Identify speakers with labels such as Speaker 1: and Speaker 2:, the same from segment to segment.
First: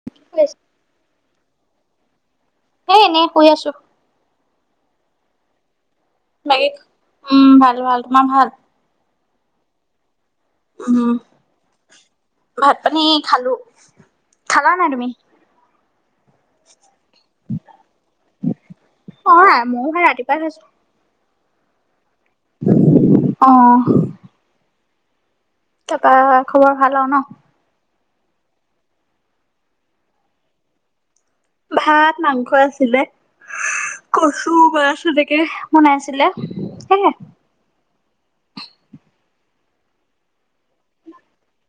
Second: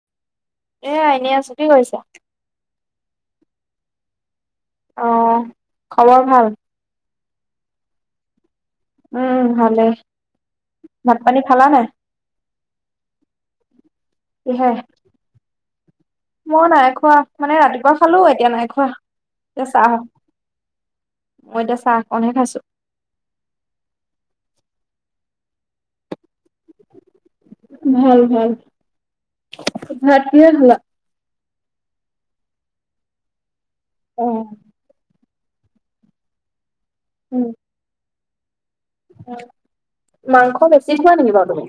Speaker 1: [unintelligible]
Speaker 2: এ এনেই আছোঁ, কি কৰিছাঁ?
Speaker 1: সেই এনেই শুই আছোঁ।
Speaker 2: অ'। খবৰ ভাল?
Speaker 1: বাকি, উম, ভাল ভাল তোমাৰ ভাল?
Speaker 2: উম, ভালেই।
Speaker 1: উম
Speaker 2: ভাত পানী খালা নাই?
Speaker 1: ভাত পানী খালো। খালা
Speaker 2: কিহেৰে?
Speaker 1: নাই তুমি?
Speaker 2: মই নাই খোৱা, মানে ৰাতিপুৱা খালো, এতিয়া নাই খোৱা।
Speaker 1: অ',
Speaker 2: এতিয়া
Speaker 1: ময়ো
Speaker 2: চাহ
Speaker 1: সেই ৰাতিপুৱাই খাইছো।
Speaker 2: মই এতিয়া চাহ অকনহে খাইছোঁ।
Speaker 1: অ'। তাৰপা খবৰ ভাল আৰু ন?
Speaker 2: ভাল, ভাল। ভাত কিহে খালা?
Speaker 1: ভাত মাংস আছিলে,
Speaker 2: অ',
Speaker 1: কচু মাছ এনেকে বনাইছিলে। সেয়ে
Speaker 2: উ। হয়। মাংস বেছি খোৱা নেকি বাৰু তুমি?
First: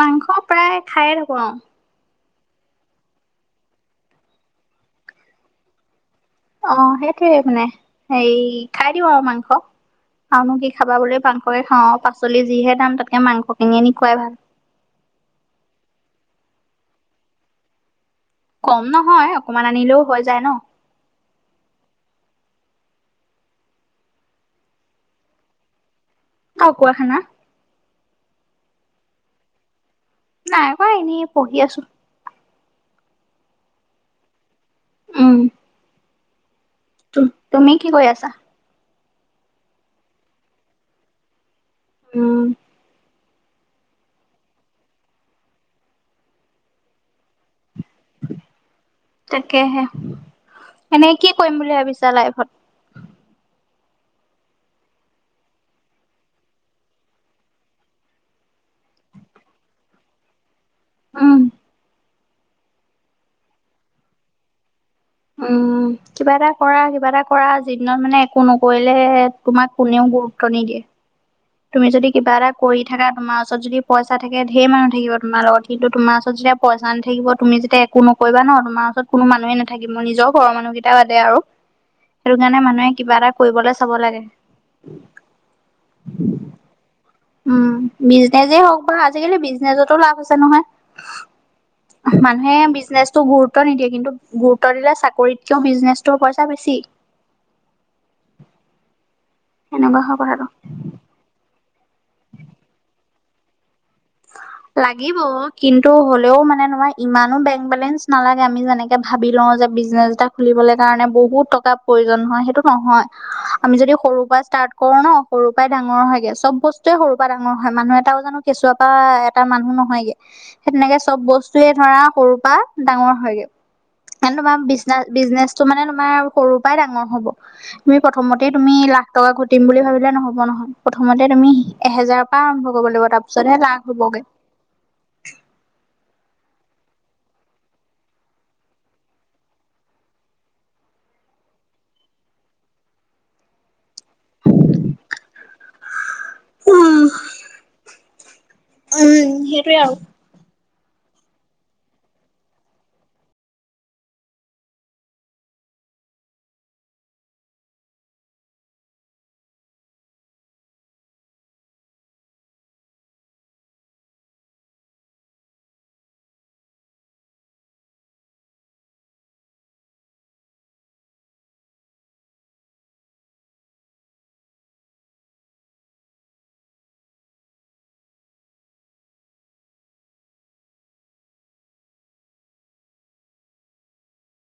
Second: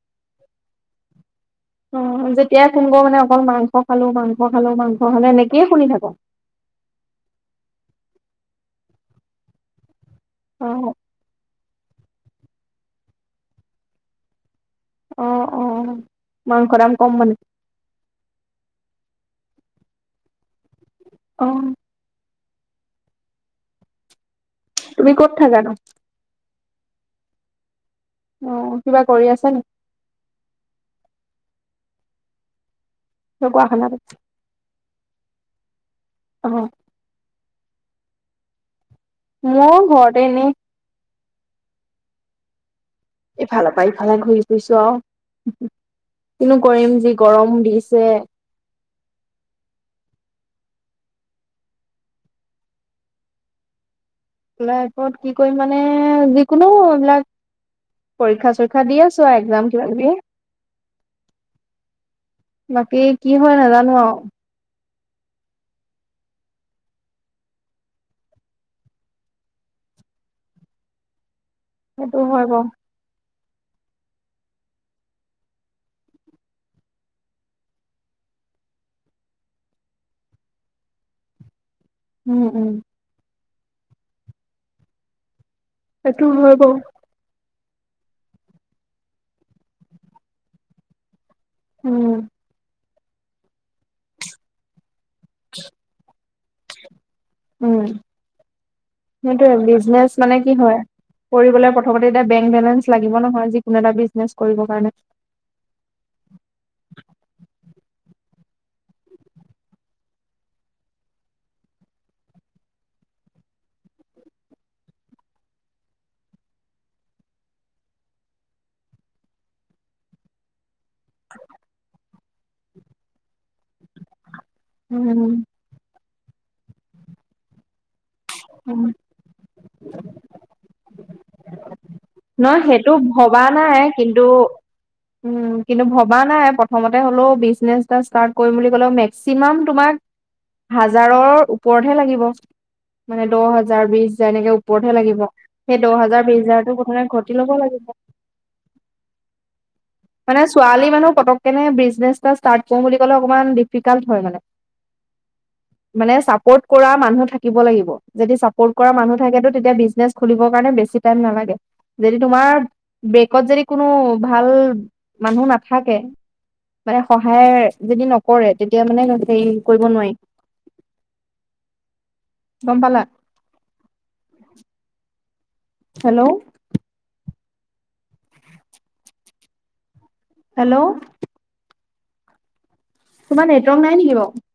Speaker 1: মাংস প্ৰায়ে খায়ে থাকো আৰু।
Speaker 2: অ', যেতিয়াই ফোন কৰো মানে অকল মাংস খালো, মাংস খালো, মাংস খালো এনেকেই শুনি থাকো।
Speaker 1: অ', সেইটোৱে মানে, হেৰি খাই দিওঁ আৰু মাংস, আৰুনো কি
Speaker 2: অ',
Speaker 1: খাবা বুলি মাংস ভয় খাওঁ, পাচলিৰ যিহে দাম তাতকে মাংস কিনি আনি খুৱাই ভাল।
Speaker 2: অ', অ', মাংস দাম কম মানে।
Speaker 1: কম নহয়, অকমান আনিলেও হৈ যায় ন।
Speaker 2: অ'। তুমি ক'ত থাকা নো?
Speaker 1: আওকোৱাখানা।
Speaker 2: অ', কিবা কৰি আছা নি?
Speaker 1: নাই কৰা, এনেই পঢ়ি আছো।
Speaker 2: ঢকুৱাখানাত।
Speaker 1: উ।
Speaker 2: [unintelligible]
Speaker 1: তুম, তুমি কি কৰি আছা?
Speaker 2: মও ঘৰত এনেই।
Speaker 1: উ।
Speaker 2: ইফালৰ পৰা ইফালে ঘূৰি ফুৰিছো আৰু। কিনো কৰিম যি গৰম দিছে।
Speaker 1: তাকেহে, এনেই কি কৰিম বুলি ভাবিছা লাইফত?
Speaker 2: লাইফত কি কৰিম মানে, যিকোনো এইবিলাক পৰীক্ষা চৰীক্ষা দি আছো একজাম কিবা কিবি
Speaker 1: উম,
Speaker 2: বাকী কি হয় নাজানো আও
Speaker 1: উম, কিবা এটা কৰা, কিবা এটা কৰা, যিদিনত মানে একো নকৰিলে হে হে। তোমাক কোনেও গুৰুত্ব নিদিয়ে। তুমি যদি
Speaker 2: সেইটো
Speaker 1: কিবা
Speaker 2: হয়
Speaker 1: এটা
Speaker 2: বাৰু
Speaker 1: কৰি থাকা তোমাৰ ওচৰত যদি পইচা থাকে ঢেৰ মানুহ থাকিব তোমাৰ লগত কিন্তু তোমাৰ ওচৰত যেতিয়া পইচা নাথাকিব তুমি যেতিয়া একো নকৰিবা নহয় তোমাৰ ওচৰত কোনো মানুহে নাথাকিব, নিজৰ ঘৰৰ মানুহকেইটাৰ বাদে আৰু সেইটো
Speaker 2: উম
Speaker 1: কাৰণে
Speaker 2: উম
Speaker 1: মানুহে কিবা এটা কৰিবলৈ চাব লাগে।
Speaker 2: সেইটো হয় বাওঁ।
Speaker 1: উ। বিজনেজেই হওক বা আজিকালি বিজনেজতো লাভ আছে নহয়।
Speaker 2: উম
Speaker 1: মানুহে বিজনেচটো গুৰুত্ব নিদিয়ে, কিন্তু গুৰুত্ব দিলে চাক কৰিতকৈ বিজনেছটো পইচা বেছি।
Speaker 2: উ। সেইটোয়ে
Speaker 1: সেনেকুৱা
Speaker 2: বিজনেজ
Speaker 1: হয়
Speaker 2: মানে
Speaker 1: কথাটো।
Speaker 2: কি হয়। কৰিবলৈ প্ৰথমতে এতিয়া বেংক বেলেঞ্চ লাগিব নহয়। যি কোনো এটা বিজ
Speaker 1: লাগিব। কিন্তু হ'লেও মানে নহয় ইমানো বেংক বেলেঞ্চ নালাগে আমি যেনেকে ভাবি লও যে বিজনেচ এটা খুলিবলে কাৰণে বহুত টকা প্ৰয়োজন হয়, সেইটো নহয়। আমি যদি সৰুৰ পৰা ষ্টাৰ্ট কৰো ন সৰুৰ পৰাই ডাঙৰ হয়গে, চব বস্তুৱয়ে সৰু ডাঙৰ হয় মানুহ এটাও জানো কেঁচুৱা এটা মানুহ নহয়গে, সেই তেনেকে চব বস্তুৱয়ে ধৰা সৰু পৰা ডাঙৰ হয়গৈ, তোমাৰ বিনে
Speaker 2: উম
Speaker 1: বিজনেচ ত', মানে তোমাৰ সৰুৰ পৰাই ডাঙৰ হ'ব, তুমি প্ৰথমতেই তুমি
Speaker 2: উম
Speaker 1: লা টকা ঘটিম বুলি ভাবিলে নহব নহয়, প্ৰথমতে তুমি এহেজাৰৰ পৰা
Speaker 2: নহয়
Speaker 1: আৰম্ভ কৰিব
Speaker 2: সেইটো
Speaker 1: লাগিব, তাৰপিছত
Speaker 2: ভবা নাই কিন্তু উ কিন্তু ভবা নাই, প্ৰথমতে হ'লেও বিজনেছ এটা ষ্টাৰ্ট কৰিম বুলি ক'লেও মেক্সিমাম তোমাক হাজাৰৰ ওপৰতহে লাগিব। মানে দহ হাজাৰ বিশ হাজাৰ এনেকে ওপৰতহে লাগিব, সেই দহ হাজাৰ বিশ হাজাৰতো মোনে ঘটি ল'ব লাগিব।
Speaker 1: উম সেইটোৱে আৰু।
Speaker 2: মানে ছোৱালী মানুহ পতকনে বিজনেছ এটা ষ্টাৰ্ট কৰো বুলি ক'লে, অকণমান ডিফিকাল্ট হয় মানে।
Speaker 1: [inaudible]
Speaker 2: মানে চাপৰ্ট কৰা মানুহ থাকিব লাগিব, যদি চাপৰ্ট কৰা মানুহ থাকেতটো তেতিয়া বিজনেছ খুলৰ কাৰণে বেছি টম নালাগে, যদি তোমাৰ ব্ৰেকত যদি কোনো ভাল মানুহ নাথাকে। মানে সহায় যদি নকৰে, তেতিয়া মানে হেৰি কৰিব নোৱাৰিম। গম পালা। হেল্ল' হেল্ল' তোমাৰ নেটৱৰ্ নাই নেকি বাৰু?